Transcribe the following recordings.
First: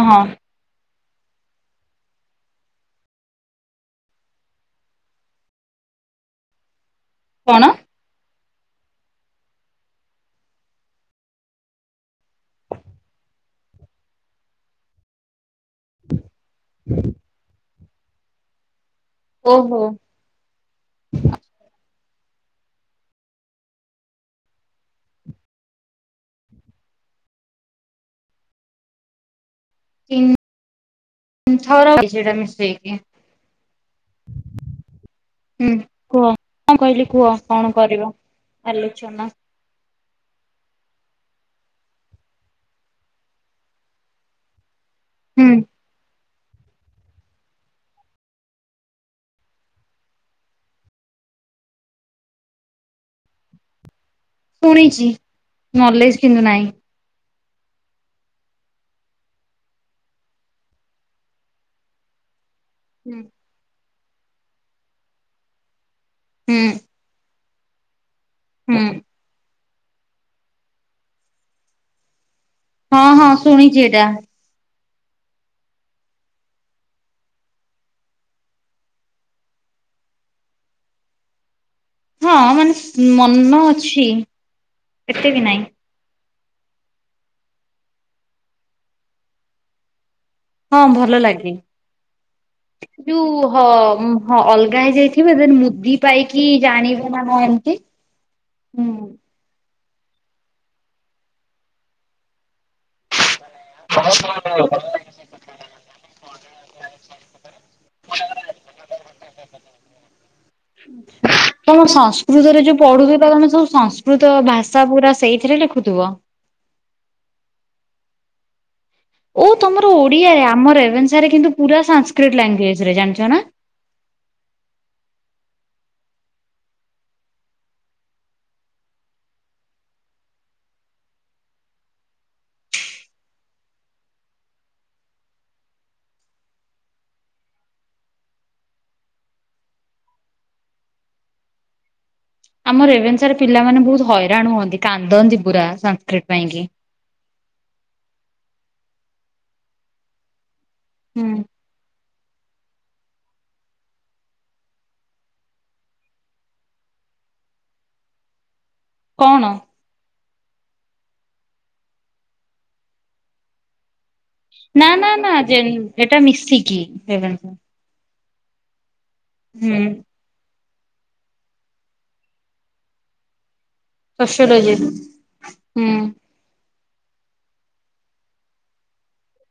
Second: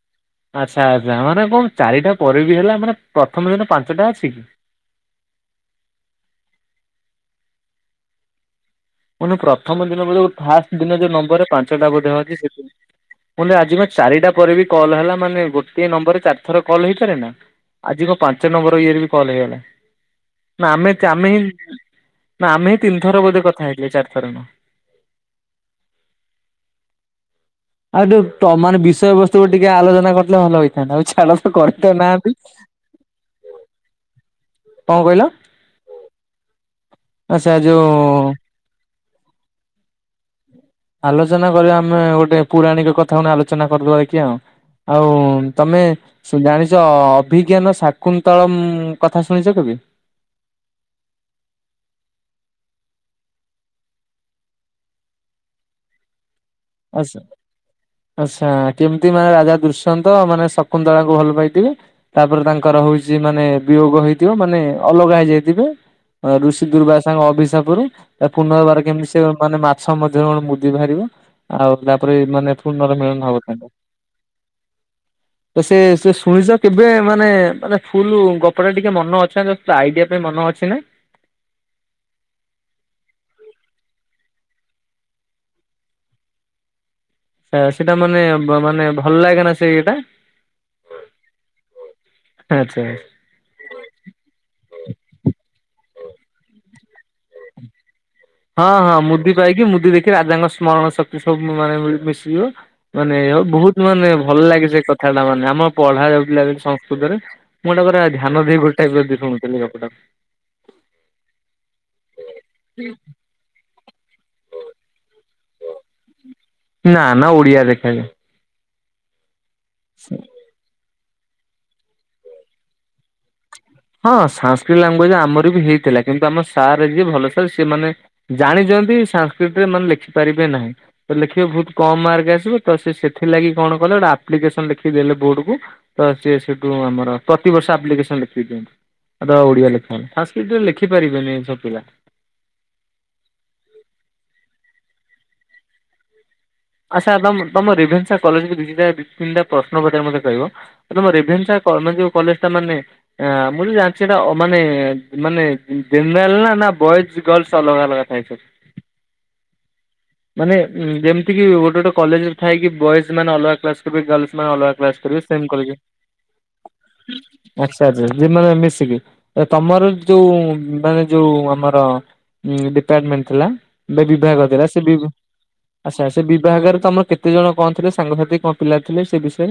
ଓ ହଁ। ଆଚ୍ଛା ଆଚ୍ଛା ମାନେ କଣ ଚାରିଟା ପରେ ବି ହେଲା ମାନେ ପ୍ରଥମେ ଦିନ ପାଞ୍ଚଟା ଅଛି କି? କଣ? ମ ପ୍ରଥମ ଦିନ ବୋଧେ ଫାଷ୍ଟ ଦିନ ଯେଉଁ ନମ୍ବର ପାଞ୍ଚଟା ବୋଧେ ଅଛି ସେଥିପାଇଁ। ମୁଁ କହିଲି ଆଜି ପା ଚାରିଟା ପରେ ବି କଲ୍ ହେଲା ମାନେ ଗୋଟେ ନମ୍ବର ରେ ଚାରି ଥର କଲ୍ ହେଇପାରେ ନା ଆଜି କଣ ପାଞ୍ଚ ନମ୍ବର ଇଏରେ ବି କଲ୍ ହେଇଗଲା? ଓହୋ ନା ଆମେ ଆମେ ହିଁ ନା ଆମେ ହିଁ ତିନି ଥର ବୋଧେ କଥା ହେଇଥିଲେ ଚାରିଥର ନୁହଁ। ଆଉ ଯୋଉ ତ ମାନ ବିଷୟ ବସ୍ତୁ କୁ ଟିକେ ଆଲୋଚନା କରିଲେ ତିନି ଭଲ ହେଇଥାନ୍ତା ଆଉ ଛାଡ ସେ ତ କରିହି ଥର ସେଇଟା ନାହାନ୍ତି। ମିଶେଇକି କଣ କହିଲ? ହୁଁ କୁହ କଣ କହିଲି କୁହ ଆଚ୍ଛା କଣ କରିବ ଯୋଉ ଆଲୋଚନା? ଆଲୋଚନା କରିବା ଆମେ ଗୋଟେ ପୁରାଣିକ କଥା ନେଇ କି ଆଲୋଚନା କରିଦବା କି ଆଉ। ଆଉ ହୁଁ ତମେ ଜାଣିଛ ଅଭିଜ୍ଞାନ ଶାକୁନ୍ତଳା କଥା ଶୁଣିଛ କେବେ? ଶୁଣିଛି ନଲେଜ କିନ୍ତୁ ନାହିଁ। ଆଚ୍ଛା। ଆଚ୍ଛା କେମିତି ମାନେ ରାଜା ଦୁଶ୍ୟନ୍ତ ମାନେ ଶକୁନ୍ତଳାଙ୍କୁ ଭଲ ପାଇଥିବେ? ତାପରେ ତାଙ୍କର ହଉଛି ହୁଁ ମାନେ ବିୟୋଗ ହେଇଥିବ ମାନେ ଅଲଗା ହେଇଯାଇଥିବେ ଋଷି ଦୁର୍ବାସ ସାଙ୍ଗ ଅଭିଶାପରୁ ତା ପୁନର୍ବାର ହୁଁ। କେମିତି ସେ ମାନେ ମାଛ ମଧ୍ୟରେ ମୁଦି ବାହାରିବ? ଆଉ ତାପରେ ମାନେ ହଁ ପୁନର୍ମିଳନ ହଁ ହବ ତାଙ୍କ ଶୁଣିଛି ଏଇଟା। ତ ସେ ସେ ଶୁଣିଛ କେବେ ମାନେ ମାନେ ଫୁଲ୍ ଗପଟା ଟିକେ ମନ ଅଛି ଆଇଡ଼ିଆ ପାଇଁ ମନ ଅଛି ନା? ହଁ ମାନେ ମନ ଅଛି ଏତେ ବି ନାହିଁ। ସେ ସେଇଟା ମାନେ ମାନେ ଭଲ ଲାଗେ ନା ସେଇ ଇଏଟା? ହଁ ଭଲ ଲାଗେ ଆଚ୍ଛା। ଯୋଉ ହ ହଁ ଅଲଗା ହେଇଯାଇଥିବେ ମୁଦି ପାଇକି ଜାଣିବେ ନା କଣ ଏମତି? ହଁ ହଁ ମୁଦି ପାଇକି ମୁଦି ଦେଖି ରାଜାଙ୍କ ସ୍ମରଣ ଶକ୍ତି ସବୁ ମାନେ ମିଶିଯିବ ମାନେ ବହୁତ ମାନେ ଭଲ ଲାଗେ ସେ କଥା ଟା ମାନେ ଆମର ପଢା ଯାଉଥିଲା ସେ ସଂସ୍କୃତରେ ମୁଁ ଗୋଟା ପୁରା ଧ୍ୟାନ ଦେଇକି ଶୁଣୁଥିଲି ଗପଟାକୁ। ତମ ସଂସ୍କୃତରେ ଯୋଉ ପଢୁ ତମେ ସବୁ ସଂସ କୃତ ଭାଷା ପୁରା ସେଇଥିରେ ଲେଖୁଥିବ? ନା ନା ଓଡ଼ିଆ ଲେଖାଯାଏ। ଓ ତମର ଓଡିଆରେ ଆମ ରେଭେନ୍ସା ରେ କିନ୍ତୁ ପୁରା ସାସ୍କ୍ରିଟ ଲାଙ୍ଗୁଏଜ ରେ ଜାଣିଛ ନା? ହଁ ସାସ୍କୃତ ଲାଙ୍ଗୁଏଜ ଆମର ବି ହେଇଥିଲା କିନ୍ତୁ ଆମ ସାର୍ ଯିଏ ଭଲ ସାର୍ ସେ ମାନେ ଜାଣିଛନ୍ତି ସାଂସ୍କୃତିରେ ମାନେ ଲେଖିପାରିବେ ନାହିଁ। ତ ଲେଖିବେ ବହୁତ କମ୍ ମାର୍କ ଆସିବ ତ ସେ ସେଥିଲାଗି କଣ କଲେ ଗୋଟେ ଆପ୍ଲିକେସନ ଲେଖି ଦେଲେ ବୋର୍ଡ କୁ ତ ସିଏ ସେଠୁ ଆମର ପ୍ରତିବର୍ଷ ଆପ୍ଲିକେସନ ଲେଖିକି ଦିଅନ୍ତି। ଆ ଓଡ଼ିଆ ଲେଖନି ସାଂସ୍କୃତିରେ ଲେଖିପାରିବେନି ସବୁ ପିଲା? ଆମର ରେବେନ୍ସା ପିଲାମାନେ ବହୁତ ହଇରାଣ ହୁଅନ୍ତି କାନ୍ଦନ୍ତି ପୁରା ସଂସ୍କୃତ ପାଇଁ କି? ଆ ସାର୍ ତମ ତୁମ ରେଭେନ୍ସା କଲେଜକୁ ଦୁଇଟା ନିଟା ପ୍ରଶ୍ନ ପଚରେ ମୋତେ କହିବ ତମ ରେଭେନ୍ସା? କ ମାନ ଯୋଉ କଲେଜ ଟା ମାନେ ମୁଁ ତ ଜାଣିଛି ସେଇଟା ମାନେ ମାନେ ଜେନେରାଲ ନା ନା ବଏଜ ଗର୍ଲସ ଅଲଗା ଅଲଗା ଥାଏ ସବୁ? କଣ? ମାନେ ଯେମିତିକି ଗୋଟେ ଗୋଟେ କଲେଜରେ ଥାଇ କି ବଏଜ ମାନେ ଅଲଗା କ୍ଲାସ୍ କର ଗାର୍ଲସ୍ ନାଁ ଅଲଗା ନା କ୍ଲାସ୍ ନା ଥିଲି ନା ସେମ୍ ଜେନ୍ କଲେଜରେ ଏଟା ମିଶିକି ରେଭେନ୍ସା। ମାସ୍କ ତା ଯେ ଯେ ମାନେ ମିଶିକି ଏ ହୁଁ ତମର ଯୋଉଁ ମାନେ ଯୋଉ ଆମର ଡିପାର୍ଟମେଣ୍ଟ ଥିଲା ବିଭାଗ ଥିଲା। ସୋସିଓଲୋଜି ହୁଁ। ଆଛା ସେ ବିଭାଗରେ ତମର କେତେ ଜଣ କଣ ଥିଲେ ସାଙ୍ଗସାଥି କଣ ପିଲା ଥିଲେ ସେ ବିଷୟରେ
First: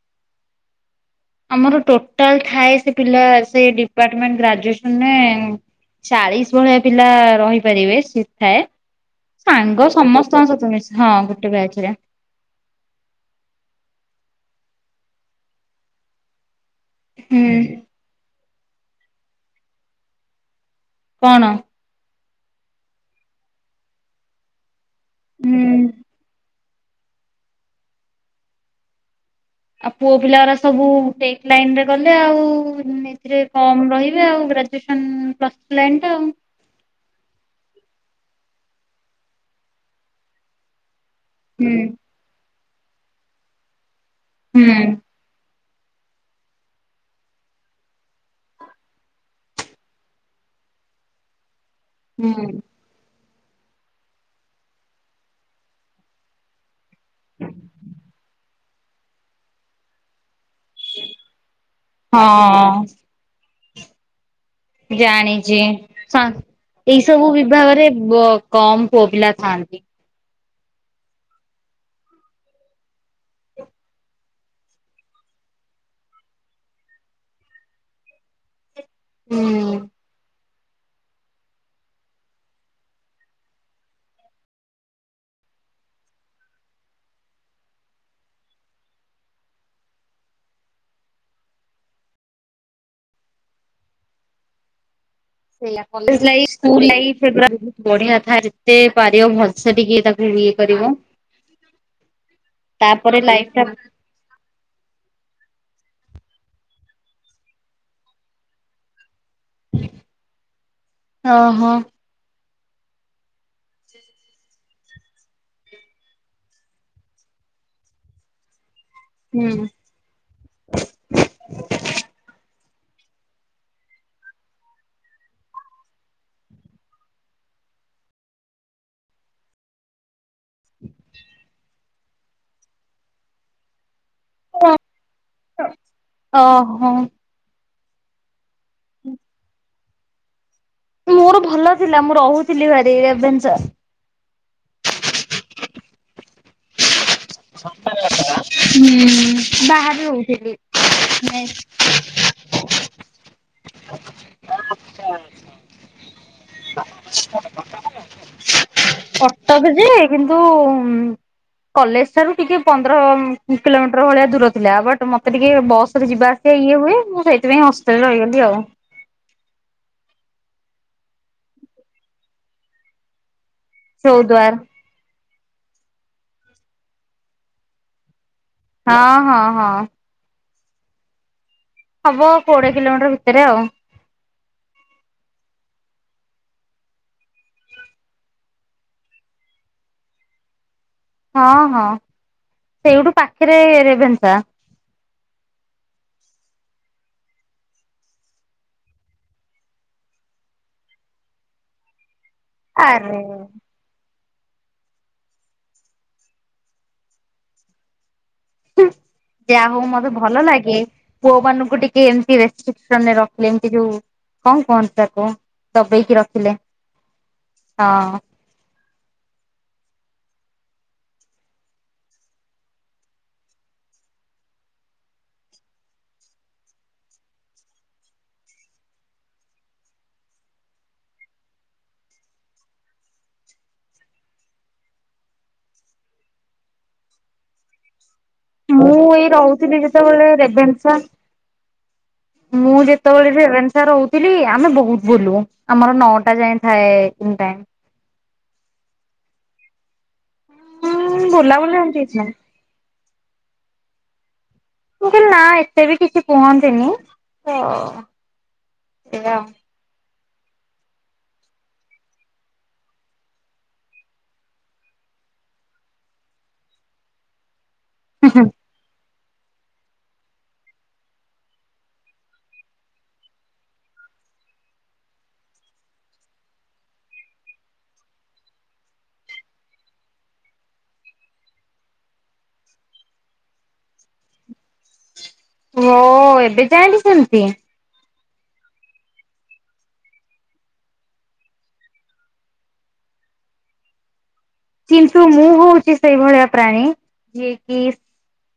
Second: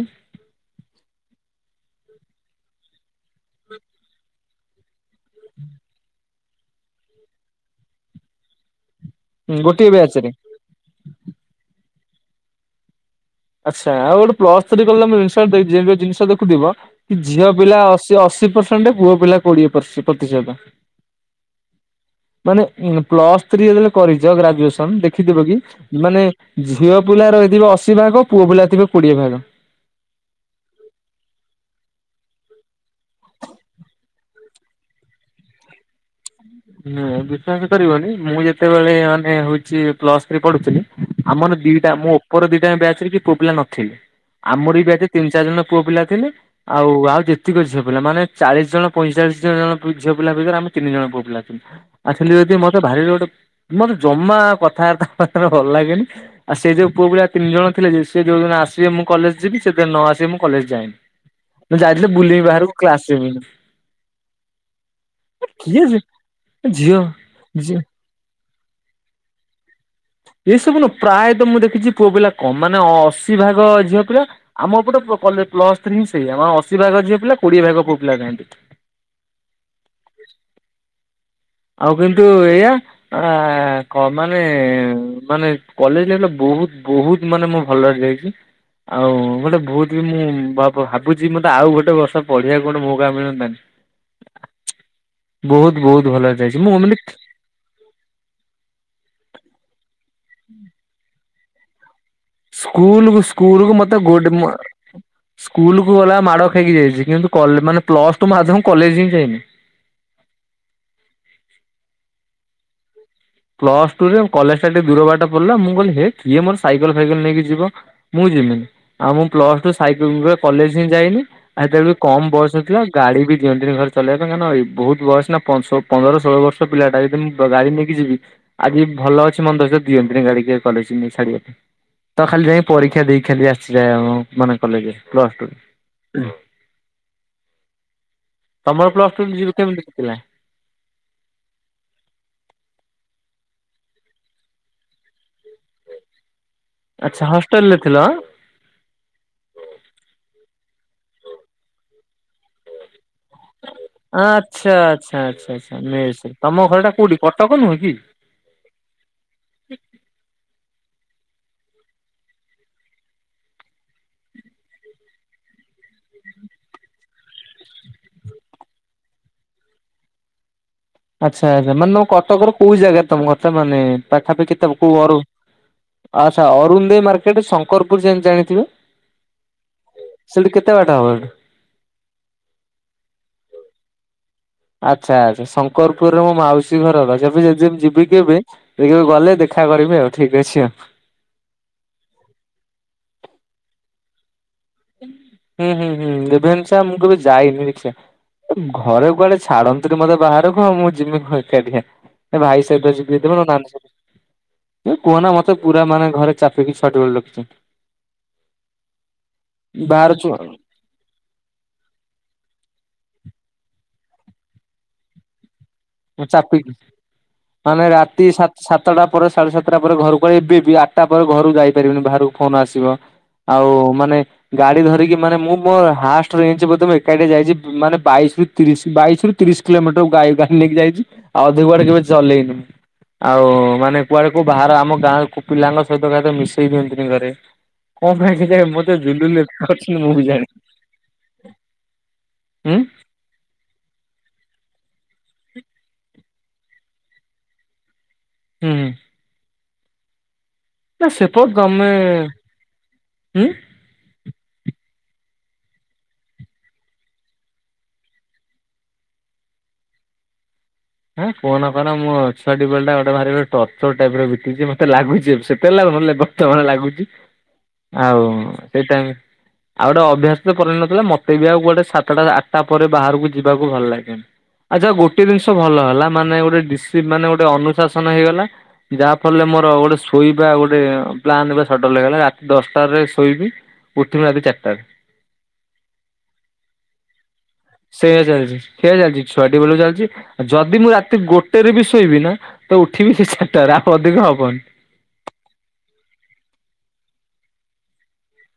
ଆମର ଟୋଟାଲ ଥାଏ ସେ ପିଲା ସେ ଡିପାର୍ଟମେଣ୍ଟ ଗ୍ରାଜୁଏସ ମାନେ ଚାଳିଶ ଭଳିଆ ପିଲା ରହିପାରିବେ ସିଟ ଥାଏ। ହୁଁ, ଗୋଟିଏ ସାଙ୍ଗ ବ୍ୟାଚ୍ ରେ ସମସ୍ତଙ୍କ ସହିତ ମିସେ ହଁ ଗୋଟେ ବ୍ୟାଚ ରେ। ଆଚ୍ଛା ଆଉ ଗୋଟେ ପ୍ଲଥ୍ରୀ କଲେ ମୁଁ ଜିନିଷ ଦେଇଚି ତେବେ ଜିନିଷ ଦେଖୁଥିବ। ଝିଅ ହୁଁ ପିଲା ଅଶୀ ଅଶୀ ପ୍ରସେଣ୍ଟ ପୁଅ ପିଲା କୋଡିଏ ପ୍ରତିଶତ। କଣ? ମାନେ ପ୍ଲଥ୍ରୀ ଯେତେବେଳେ କରିଛ ଗ୍ରାଜୁଏସନ ଦେଖିଥିବ କି ହୁଁ। ମାନେ ଝିଅ ପିଲା ରହିଥିବେ ଅଶୀ ଭାଗ ପୁଅ ପିଲା ଥିବେ କୋଡିଏ ଭାଗ। ଆଉ ପୁଅ ପିଲା ଗୁରା ସବୁ ଟେକ ଲାଇନ ରେ ଗଲେ ଆଉ ଏଥିରେ କମ ରହିବେ ଆଉ ଗ୍ରା ପ୍ଲଥ୍ରୀ ଲାଇନଟା। ହୁଁ ବିଶ୍ବସ କରିବନି ମୁଁ ଯେତେବେଳେ ମାନେ ହଉଛି ପ୍ଲଥ୍ରୀ ପଢୁଥିଲି। ଆମର ହୁଁ ଦିଟା ମୁଁ ଉପର ଦିଟା ବ୍ୟାଚ ରେ କେହି ପୁଅ ପିଲା ନଥିଲି ଆମର ବି ବ୍ୟାଚ ହୁଁ ତିନି ଚାରି ଜଣ ପୁଅ ପିଲା ଥିଲେ। ଆଉ ଆଉ ଯେତିକ ଝିଅ ପିଲା ମାନେ ଚାଳିଶ ଜଣ ପଇଁଚାଳିଶ ଜଣ ଝିଅ ପିଲା ଭିତରେ ଆମେ ତିନି ଜଣ ପୁଅ ପିଲା। ଆକ୍ଚୟଲି ହୁଁ ଯଦି ମତେ ଭାରିରେ ଗୋଟେ ମତେ ଜମା କଥା ବ୍ରାତା ହବ ପାଇଁ ଭଲ ଲାଗେନି। ସେ ଯୋଉ ପୁଅ ପିଲା ତିନି ଜଣ ଥିଲେ ସେ ଯଉଦିନ ଆସିବେ ମୁଁ କଲେଜ ଯିବି ଶେଯଦି ନ ଆସିବେ ମୁଁ କଲେଜ ଯି ମୁଁ ଯାଇଥିଲେ ବୁଲିବି ବାହାରକୁ ହଁ କ୍ଲାସ ଯିବିନି। ଜାଣିଛି କିଏ ଝିଅ ଏଇ ସବୁ ଝିଅ ବିଭହରେ। ବ କମ ପୁଅ ପିଲା ଥାଆନ୍ତି। ଏଇସବୁ ନୁଁ ପ୍ରାୟତଃ ମୁଁ ଦେଖିଛି ପୁଅ ପିଲା କମ ମାନେ ଅଶୀ ଭାଗ ଝିଅ ପିଲା। ଆମ ଏପଟେ ପ୍ଲଥ୍ରୀ ହିଁ ସେଇଆ ଆମର ଅଶୀ ଭାଗ ଝିଅ ପିଲା କୋଡିଏ ଭାଗ ପୁଅ ପିଲା ଥାନ୍ତି। ହୁଁ। ଆଉ କିନ୍ତୁ ଏଇଆ। ଆ କ ମାନେ ମାନେ କଲେଜ ହେଲେ ବହୁତ ବହୁତ। ମାନେ ମୁଁ ଭଲ ଯାଇଛି। ଆଉ ଗୋଟେ ବହୁତ ବି ମୁଁ ଭା ଭାବୁଛି ମତେ ଆଉ ଗୋଟେ ବର୍ଷ ପଢିବାକୁ ଗୋଟେ ମଉକା ମିଳନ୍ତାନି। [inaudible] ସେଠି ବହୁତ ଭଲରେ ଲାଗି ଯାଇଛି ମୁଁ ସ୍କୁଲ ଏମିତି ଲାଇଫ। ସେଗୁରା ବହୁତ ବଢିଆ ଥାଏ ଯେତେ ପାରିବ ଭଲସେ ଟିକଏ ତାକୁ ଇଏ କରିବ। ସ୍କୁୂଲକୁ ତାପରେ ଲାଇଫ୍ ଟା ସ୍କୁୂଲକୁ ମୋତେ ଗୁଡ଼ ମା ସ୍କୁଲକୁୁ ଗଲା ମାଡ଼ ଖଇକି ଯାଇଛି କିନ୍ତୁ କଲେ ମାନେ ପ୍ଲସ୍ଟୁ ଆଦ୍ଵଂ କଲେଜ ହିଁ ଯାଇନି। ଆ ହଁ। ପ୍ଲସ୍ଟୁ ରେ କଲେଜ ଟା ଟିକେ ଦୂର ବାଟ ପଡିଲା ମୁଁ କହିଲି ହେ କିଏ ମୋର ସାଇକେଲ ଫାଇକେଲ ନେଇକି ଯିବ। ମୁଁ ଯିବିନି ଆଉ ମୁଁ ହୁଁ। ପ୍ଲସ୍ଟୁ ସାଇକେଲ ରେ କଲେଜ ହିଁ ଯାଇନି। ଅହେତେ ବେଳୁକୁ କମ ବୟସ ଥିଲା ଗାଡି ବି ଦିଅନ୍ତିନି ଘରେ ଚଲେଇ ପାଇଁ କାରଣ ଏଇ ବହୁତ ବୟସ ନା ପାଞ୍ଚଶ ପନ୍ଦର ଷୋହଳ ବର୍ଷ ପିଲାଟା ଯଦି ମୁଁ ଗାଡି ନେଇକି ଯିବି। ଆଜି ଭଲ ଅଛି ମନ୍ଦ ଅଛି ଦିଅନ୍ତିନି ଗାଡିିକ କେ କଲେଜ ନାଇକି ଛାଡ଼ିବା ପାଇଁ। ତ ଖାଲି ଯାଇକି ପରୀକ୍ଷା ଦେଇକି ଖାଲି ଆସିଛି ଯାହା ମୁଁ। ମନା କଲେଜେ ପ୍ଲସ୍ଟୁ ରେ। ଓହୋ ତମର ପ୍ଲସ୍ଟୁ ଯିବା କେମିତିଥିଲା। ମୋର ଭଲ ଥିଲା ମୁଁ ରହୁଥିଲି ଭାରି ରେଭେନ୍ସା। ଆଚ୍ଛା ହଷ୍ଟେଲ ରେ ଥିଲା। ହୁଁ ବହାରେ ରହୁଥିଲି ମେ ଆଁ ଆଚ୍ଛା ଆଚ୍ଛା ଆଚ୍ଛା ଆଚ୍ଛା ମେସ ରେ ତମ ଘରଟା କୋଉଠି କଟକ ନୁହେଁ କି? କଟକ ଯେ କିନ୍ତୁ କଲେଜ ସେଠୁ ଟିକେ ପନ୍ଦର କିଲୋମିଟର ଭଳିଆ ଦୂର ଥିଲା ବଟ୍ ମତେ ଟିକେ ବସରେ ଯିବା। ସେ ଇଏ ହୁଏ ମୁଁ ସେଇଥିପାଇଁ ଅସ୍ତରେ ରହିଗଲି ଆଉ ଆଚ୍ଛା ଆଚ୍ଛା ମାନେ ତମ କଟକର କୋଉ ଜାଗା ରେ ତମ କଥା ମାନେ ଚଉଦ୍ୱାର ପାଖାପାଖି ତ ଅ ଆଚ୍ଛା ଅରୁନ୍ ଦେ ମାର୍କେଟ ଶଙ୍କରପୁର ଯେ ମିତି ଜାଣିଥିବେ। ହଁ ହଁ ହଁ। ସେଇଠୁ କେତେ ବାଟା ହବ? ହବ କୋଡ଼ିଏ କିଲୋମିଟର ଭିତରେ ଆଉ। ଆଚ୍ଛା ଆଚ୍ଛା ଶଙ୍କରପୁରରେ ମୋ ମାଉସୀ ଘରଛି ଏବେ ଯଦି ଯିବି କି ଏବେ ଦେଖିବୁ ଗଲେ ଦେଖା କରିବି ଆଉ ଠିକ ଅଛି ଆଉ। ହଁ ହଁ ସେଇଠୁ ପାଖରେ ରେଭେନ୍ସା। ହୁଁ ହୁଁ ହୁଁ ରେଭେନ୍ସା ମୁଁ କେବେ ଯାଇନି ରିକ୍ସା। ଘରେ କୁଆଡେ ଛାଡନ୍ତି ନି ମତେ ବାହାରକୁ ମୁଁ ଯିମି କଣ ଏକାଟିଆ? ଭାଇ ସହିତ ଆରେ ଯିବିଦିନ ନ- ନାନୀ ସ ଏ କୁହନା ମତେ ପୁରା ମାନେ ଘରେ ଚାପିକି ଛୁଆଟି ବେଳୁ ରଖିଛନ୍ତି। ଯାହା ହଉ ମତେ ବାହାର ଛୁଆ ଭଲ ଲାଗେ? ପୁଅ ମାନଙ୍କୁ ଟିକେ ଏମିତି ରେଷ୍ଟ୍ରିକ୍ସନରେ ରଖିଲେ ଏମିତି ଯୋଉ କଣ କୁହନ୍ତିୁ ତାକୁ? ଦବେଇକି ରଖିଲେ ଚାପିକି ମାନେ ହଁ ରାତି ସା ସାତଟା ପରେ ସାଢେ ସାତଟା ପରେ ଘରକୁ ଏବେ ବି ଆଠଟା ପରେ ଘରକୁ ଯାଇପାରିବନି ବାହାରକୁ ଫୋନ୍ ଆସିବ। ଆଉ ମାନେ ଗାଡି ଧରିକି ମାନେ ମୁଁ ହାଷ୍ଟ୍ରରେଞ୍ଚ ଏକାଟିଆ ଯାଇଛି ମାନେ ବାଇସି ତିରିଶ ବାଇଶ ରୁ ତିରିଶ କିଲୋମିଟର ଗାଈ ଗାଡ଼ି ନେଇକି ଯାଇଛି ଆଉ ଅଧିକ କେବେ ଚଲେଇନି। ଆଉ ମାନେ କୁଆଡେ କ ବାହ ଆମ ଗାଁ ପିଲାଙ୍କ ସହିତହିତ ମିଶେଇ ଦିଅନ୍ତିନି ଘରେ। କଁ ପାଇଁ କେଜାଣି ମତେ ମୁଁ ଏଇ ଜୁଲୁଲୁ ଏତେ ରହୁଥିଲି କରିଛନ୍ତି ମୁଁ ବି ଯେତେବେଳେ ଜାଣିନି। ରେଭେନ୍ସା ମୁଁ ହୁଁ ଯେ ଯେତେବେଳ ରେଭେନ୍ସା ରହୁଥିଲି ଆମେ ବହୁତ ବୁଲୁ ଆମର ନଅଟା ଯାଏ ଥାଏ ଇନ୍ ଟାଇମ୍ ହୁଁ। ନା ହୁଁ ସେପଟ ବୁଲାବୁଲି ଗମେ ଏମିତି କିଛି ନାହିଁ ହୁଁ ମୁ କହିଲି ନା ଏତେ ବି କିଛି କୁହନ୍ତିନି ତ ସେଇଆ ଆଉ। ହଁ କୁହନା କୁହନା ମୋ ଛୁଆଟି ବେଳ ଟା ଗୋଟେ ଭାରି ଟର୍ଚର ଟାଇପ ର ବିତିଛି ମତେ ଲାଗୁଛି ସେତେବେଳ ଲାଗୁନଥିଲା ଏବେ ତମର ଲାଗୁଛି ଆଉ ସେଇ ଟାଇମ୍। ଆଉ ଗୋଟେ ଅଭ୍ୟାସ ତ ପରିଣତ ନଥିଲା ମତେ ବି ଆଉ ଗୋଟେ ସାତଟା ଆଠଟା ପରେ ବାହାରକୁ ଯିବାକୁ ଭଲ ଲାଗେନି। ଆଯା ଗୋଟେ ଜିନିଷ ଭଲ ହେଲା ମାନେ ଡିଶି ମାନେ ଗୋଟେ ଅନୁଶାସନ ହେଇଗଲା। ଯାହାଫରେ ମୋର ଗୋଟେ ଶୋଇବା ଗୋଟେ ପ୍ଲାନ୍ ସଟଲ ହେଇଗଲା ରାତି ଦଶଟାରେ ଶୋଇବି। ଉଠିବି ରାତି ଚାରିଟା। ମୋ ଏବେ ଯାଏ ବି ସେମିତି ସେଇଆ ଚାଲିଛି ସେଇଆ ଚାଲିଛି ଛୁଆଟି ବେଳରୁ ଚାଲିଛି ଯଦି ମୁଁ ରାତି ଗୋଟେରେ ବି ଶୋଇବି ନା ତ ଉଠିବି ସେ ଚାରିଟାରେ ଆଉ ଅଧିକ ହବନି। କିନ୍ତୁ ମୁଁ ହଉଛି ସେଇଭଳିଆ ପ୍ରାଣୀ ଯିଏ କିି?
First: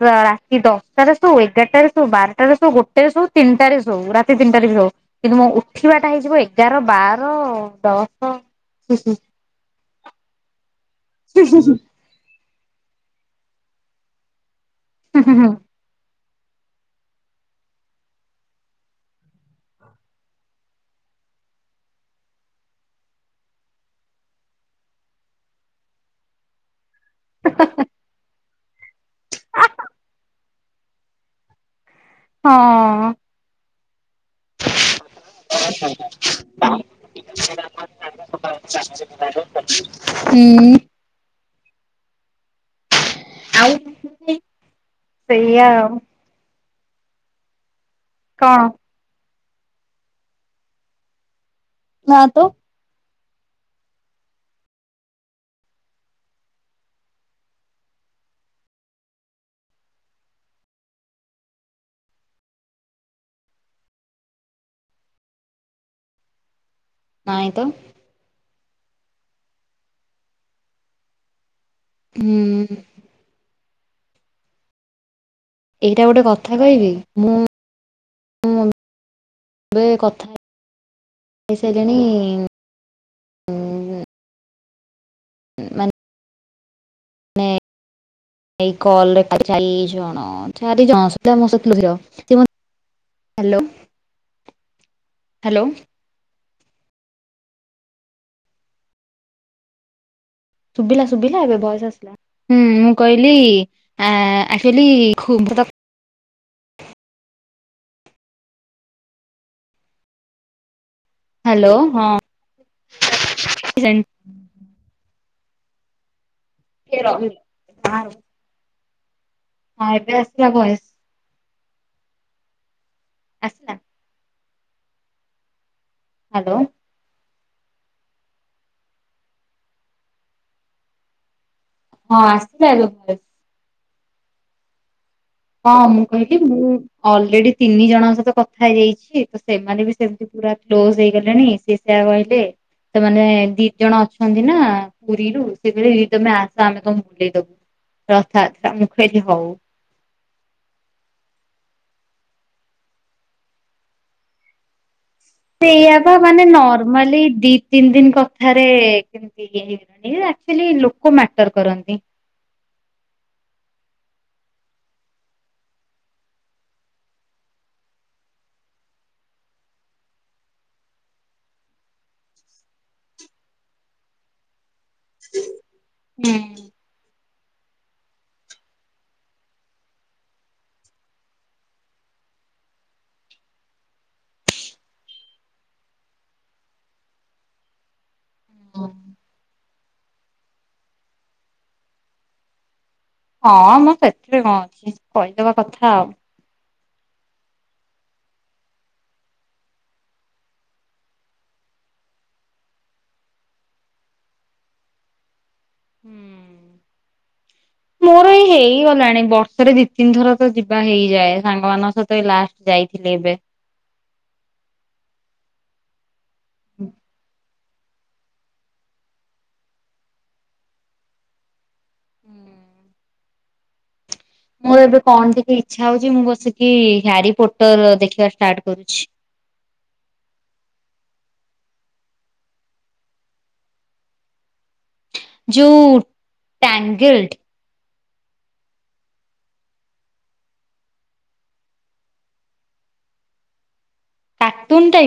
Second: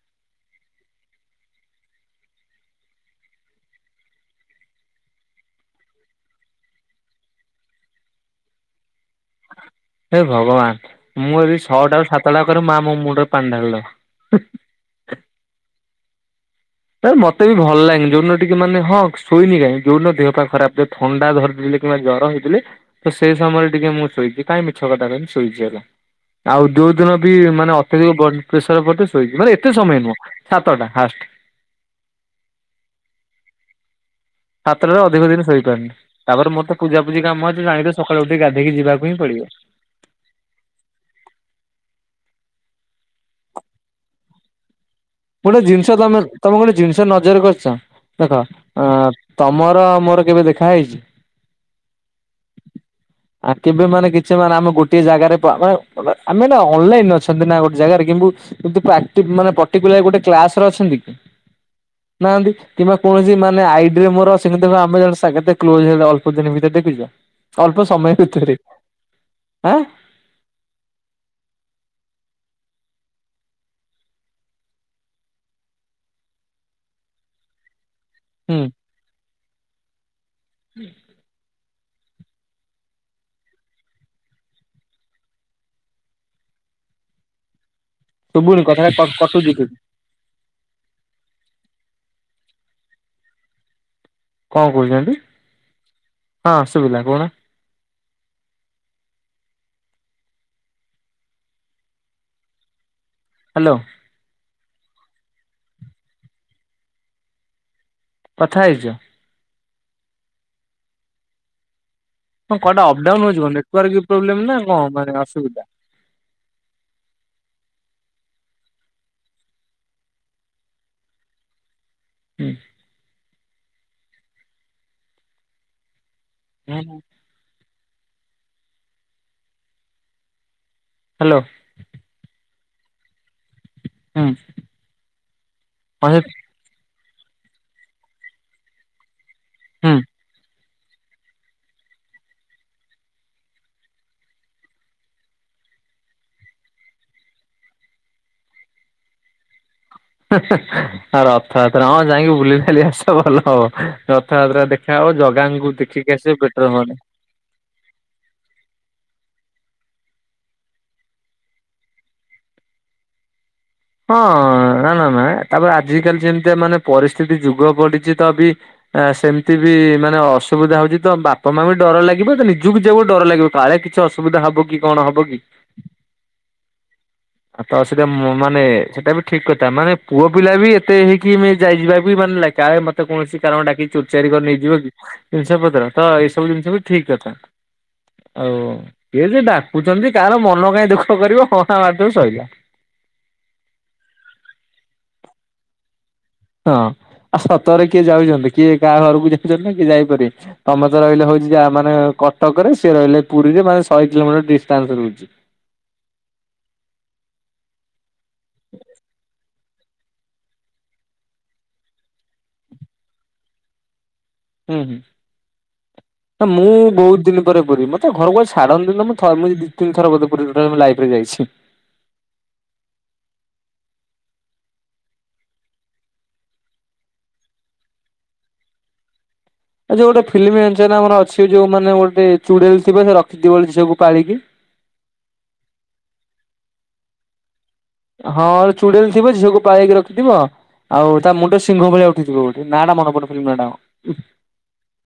ରାତି ଦଶଟାରେ ଶୋ ଏଗାରଟାରେ ଶୋ ବାରଟାରେ ଶୋ ଗୋଟେ ଶୋ ତିନିଟାରେ ଶୋ ରାତି ତିନିଟାରେ ବି ଶୋଉ। କିନ୍ତୁ ମୁ ଉଠିବାଟା ହେଇଯିବ ଏଗାର ବାର ଦଶ ହେ ଭଗବାନ ମୁଁ ଯଦି ହଁ ଛଅଟା ରୁ ସାତଟା କରି ମା ମୋ ମୁଣ୍ଡରେ ପାଣି ଢାଳିଦବ। ଉ ହୁଁ ହୁଁ। ନାଇ ମତେ ବି ଭଲ ଲାଗେନି ଯଉ ଦିନ ଟିକେ ମାନେ ହଁ ଶୋଇନି କାହିଁକି ଯେଉନ ଦେହ ପା ଖରାପ ଥିବ ଥଣ୍ଡା ଧରି କିମ୍ବା ଜ୍ଵର ହେଇଥିଲେ ତ ସେଇ ସମୟରେ ଟିକେ ମୁଁ ଶୋଇଛି କାହିଁ ମିଛ କଟ କତି ଶୋଇଛି ହେଲା। ଆଉ ଯେଉଁ ଦିନ ବି ମାନେ ଅତ୍ୟଧିକ ବଡ଼୍ ପ୍ରେସର ପଡ଼ିଥିବ ଶୋଇଛି ମାନେ ଏତେ ସମୟ ନୁହଁ ସାତଟା ହାଷ୍ଟ। ହଁ। ସାତଟରୁ ଅଧିକ ଦିନି ଶୋଇପାରୁନି ତାପ ମୋତେ ପୂଜାୂୁଜି କାମ ଅଛି ଜାଣି ସକାଳୁ ଉଠି ଗାଧୋଇକି ଯିବାକୁ ହିଁ ପଡ଼ିବ। ଉଁ ଆଉ [unintelligible] ଗୋଟେ ସେଇଆ ଜିନିଷ ତମେ ତମେ ଗୋଟେ ଜିନିଷ ନଜର କରିଛ ଦେଖ କଣ? ଏଁ ତମର ମୋର କେବେ ଦେଖା ହେଇଛି? ନାଁ ତ। [inaudible] ଆ କେବେ ମାନେ କିଛି ମାନେ ଆମେ ଗୋଟେ ଜାଗାରେ ମାନେ ଆମେ ଅନଲାଇନି ଅଛନ୍ତି ନା ଗୋଟେ ଜାଗାରେ କିନ୍ତୁ ଆକ୍ଟିଭ ମାନେ ପଟିକୁଲାର ଗୋଟେ କ୍ଲାସ ରେ ଅଛନ୍ତି କି? ନାହାନ୍ତି? କିମ୍ବା କୌଣସି ମାନେ ଆଇଡ଼ି ମୋର ସେମିତି ଆମେ ସଂଘାତିକ କ୍ଲୋଜ୍ ଅଳ୍ପ ଦିନ ଭିତରେ ଦେଖିଛ। ନାଇଁ ତ ଅଳପ ସମୟ ଭିତରେ ଆଁ। ହୁଁ ଉଁ ଏଇଟା ଗୋଟେ କଥା କହିବି, ମୁଁ ହୁଁ କଥା? ହୁଁ [unintelligible] [unintelligible] ଶୁଭୁନି କଥାଟା କ କଟୁଛି ଟିକେ। ଚାରି ଜଣ ସୁଧା ମୋ ସହିିତ [unintelligible] କଣ କହୁଛନ୍ତି? ହଁ ଶୁବିଲା କହୁନ? ଶୁଭିଲା ଶୁଭିଲା ଏବେ ବୟସ ଆସିଲା, ହୁଁ ମୁଁ କହିଲି। ହ୍ୟାଲୋ ଆ ଆକ୍ଚୁଆଲି ଖ [inaudible] କଥା ହେଇଚ? ହାଲୋ ହଁ ହଁ କଆଟା ଅପ୍ଡାଉନ ହେଯିବ ନେଟାର୍ ହଁ ପ୍ରୋବଲେମ୍ ନା କଣ ଅସୁବିଧା। ରହିଲୁ ହଁ ଏବେ ଆସିବା ଭଏସ। ହୁଁ ଆସିଲା। ହାଲୋ [unintelligible] ହାଲୋ ହଁ ଆସିିଲା ଏବେ ଭଏସ୍। ହଁ ଅଁ ହଁ ମୁଁ କହିଲି ମୁଁ ଅଲରେଡି ତିନି ଜଣଙ୍କ ସହିତ କଥା ହେଇଯାଇଛି। ସେମାନେ ବି ହୁଁ। ସେମିତି ପୁରା କ୍ଲୋଜ ହେଇଗଲେଣି ସି ସେଇଆ କହିଲେ। ତ ମାନେ ଦି ଜଣ ଅଛନ୍ତି ନା ପୁରୀରୁ, ସେ ତମେ ଆସ ଆମେ କମ ବୁଲେଇ ଦବୁ। ରଥଯାତ୍ରା, ମୁଁ କହିଲି ହଉ। ହେ ହେ ହେ ହ ରଥଯାତ୍ରା ହଁ ଯାଇକି ବୁଲି କି ଆସିବା ଭଲ ହବ, ରଥଯାତ୍ରା ଦେଖା ହବ ଜ ସେଇଆ ବା ମାନେ ନର୍ମାଲି ତିନି ଦିନ କଥାରେ କେମିତି ଇଏ ହେଇଗଲେଣି, ଆକୁ ଚୁଆଲି ଲୋକ ମ୍ୟାଟର କରନ୍ତି। ହଁ ନା ନା ନା, ତାପରେ ଆଜିିକାଲି ଯେମିତି ମାନେ ପରିସ୍ଥିତି ଯୁଗ ପଡିଛି ତ ବି ଆ ସେମିତି ବି ମାନେ ଅସୁବିଧା ହଉଛି ତ ବାପା ମା ବି ଡର ଲାଗିବ ତ ନିଜକୁ ଯିବାକୁ ଡର ଲାଗିବ କାଳେ କିଛି ଆସିବି। ଅସୁବିଧା ହବ କି, କଣ ହବ କି, ହୁଁ। ଆପଣ ସେ ମାନେ ସେଇଟା ବି ଠିକ କଥା, ମାନେ ପୁଅ ପିଲା ବି ଏତେ ହେଇକି ଯାଇଯିବା ବି ମାନେ ଲେଖା ତ କୌଣସି କାରଣ ଡାକି ଚୋରିଚାରି କରି ନେଇଯିବ କି ଜିନିଷ ପତ୍ର, ତ ଏଇ ସବୁ ଜିନିଷ ବି ଠିକ କଥା। ଆଉ କିଏ ଯିଏ ଡାକୁଛନ୍ତି କାହାର ମନ କାହିଁ ଦୁଃଖ କରିବ ହଁ ହାଁ ମାରି ଦେଲେ ସରିଲା। ହଁ ମ ସେଥିରେ କଣ ଅଛି, କହିଦବା କଥା ଆଉ। ହଁ ଆଉ ସତରେ କିଏ ଯାଉଚନ୍ତି, କିଏ କାହା ଘରକୁ ଯାଉଚନ୍ତି ନା କିଏ ଯାଇପାରିବେ? ତମେ ତ ରହିଲେ ହଉଚି ଯାହା ମାନେ କଟକରେ, ସେ ରହିଲେ ପୁରୀରେ ମାନେ ଶହେ କିଲୋମିଟର ଡିଷ୍ଟାନ୍ସ ରହୁଚି। ହୁଁ ମୋର ଏଇ ହେଇଗଲାଣି ବର୍ଷ ରେ ଦି ତିନି ଥର ତ ଯିବା ହେଇଯାଏ, ସାଙ୍ଗ ମାନଙ୍କ ସହିତ ଏଇ ଲାଷ୍ଟ ଯାଇଥିଲି ଏବେ। ହୁଁ ହୁଁ, ନା ମୁଁ ବହୁତ ଦିନ ପୁରୀ, ମତେ ଘରକୁ ବା ଛାଡନ୍ତିନି ତ ମୁଁ ଥ ମୁଁ ଦି ତିନି ଥର ବୋଧେ ପୁରୀ ଟୋଟାଲ ମୁଁ ଲାଇଫ ରେ ଯାଇଛି। ହୁଁ ଉଁ ମୋର ଏବେ କଣ ଟିକେ ଇଛା ହଉଛି, ମୁଁ ବସିକି ହାରି ପୋଟର ଦେଖିବା ଷ୍ଟାର୍ଟ କରୁଛି। ଆଛା ଗୋଟେ ଫିଲ୍ମ ଜାଣିଛ ନା ଆମର ଅଛି ଯୋଉ ମାନେ ଗୋଟେ ଚୁଡେଲ ଥିବ ସେ ରଖିଥିବ ଗୋଟେ ଝିଅକୁ ପାଳିକି। ଜୁ ଟାଙ୍ଗେଲ୍ଡ୍। ହଁ ଚୁଡେଲ ଥିବ ଝିଅକୁ ପାଳିକି ରଖିଥିବ। ଆଉ ତା ମୁଣ୍ଡ ସିଂଘ ଭଳିଆ ଉଠିଥିବ ଗୋଟେ ନାଟା ମନେ ପଡୁନି ଫିଲ୍ମ ନାଁ ଟା କଣ। Cartoon type.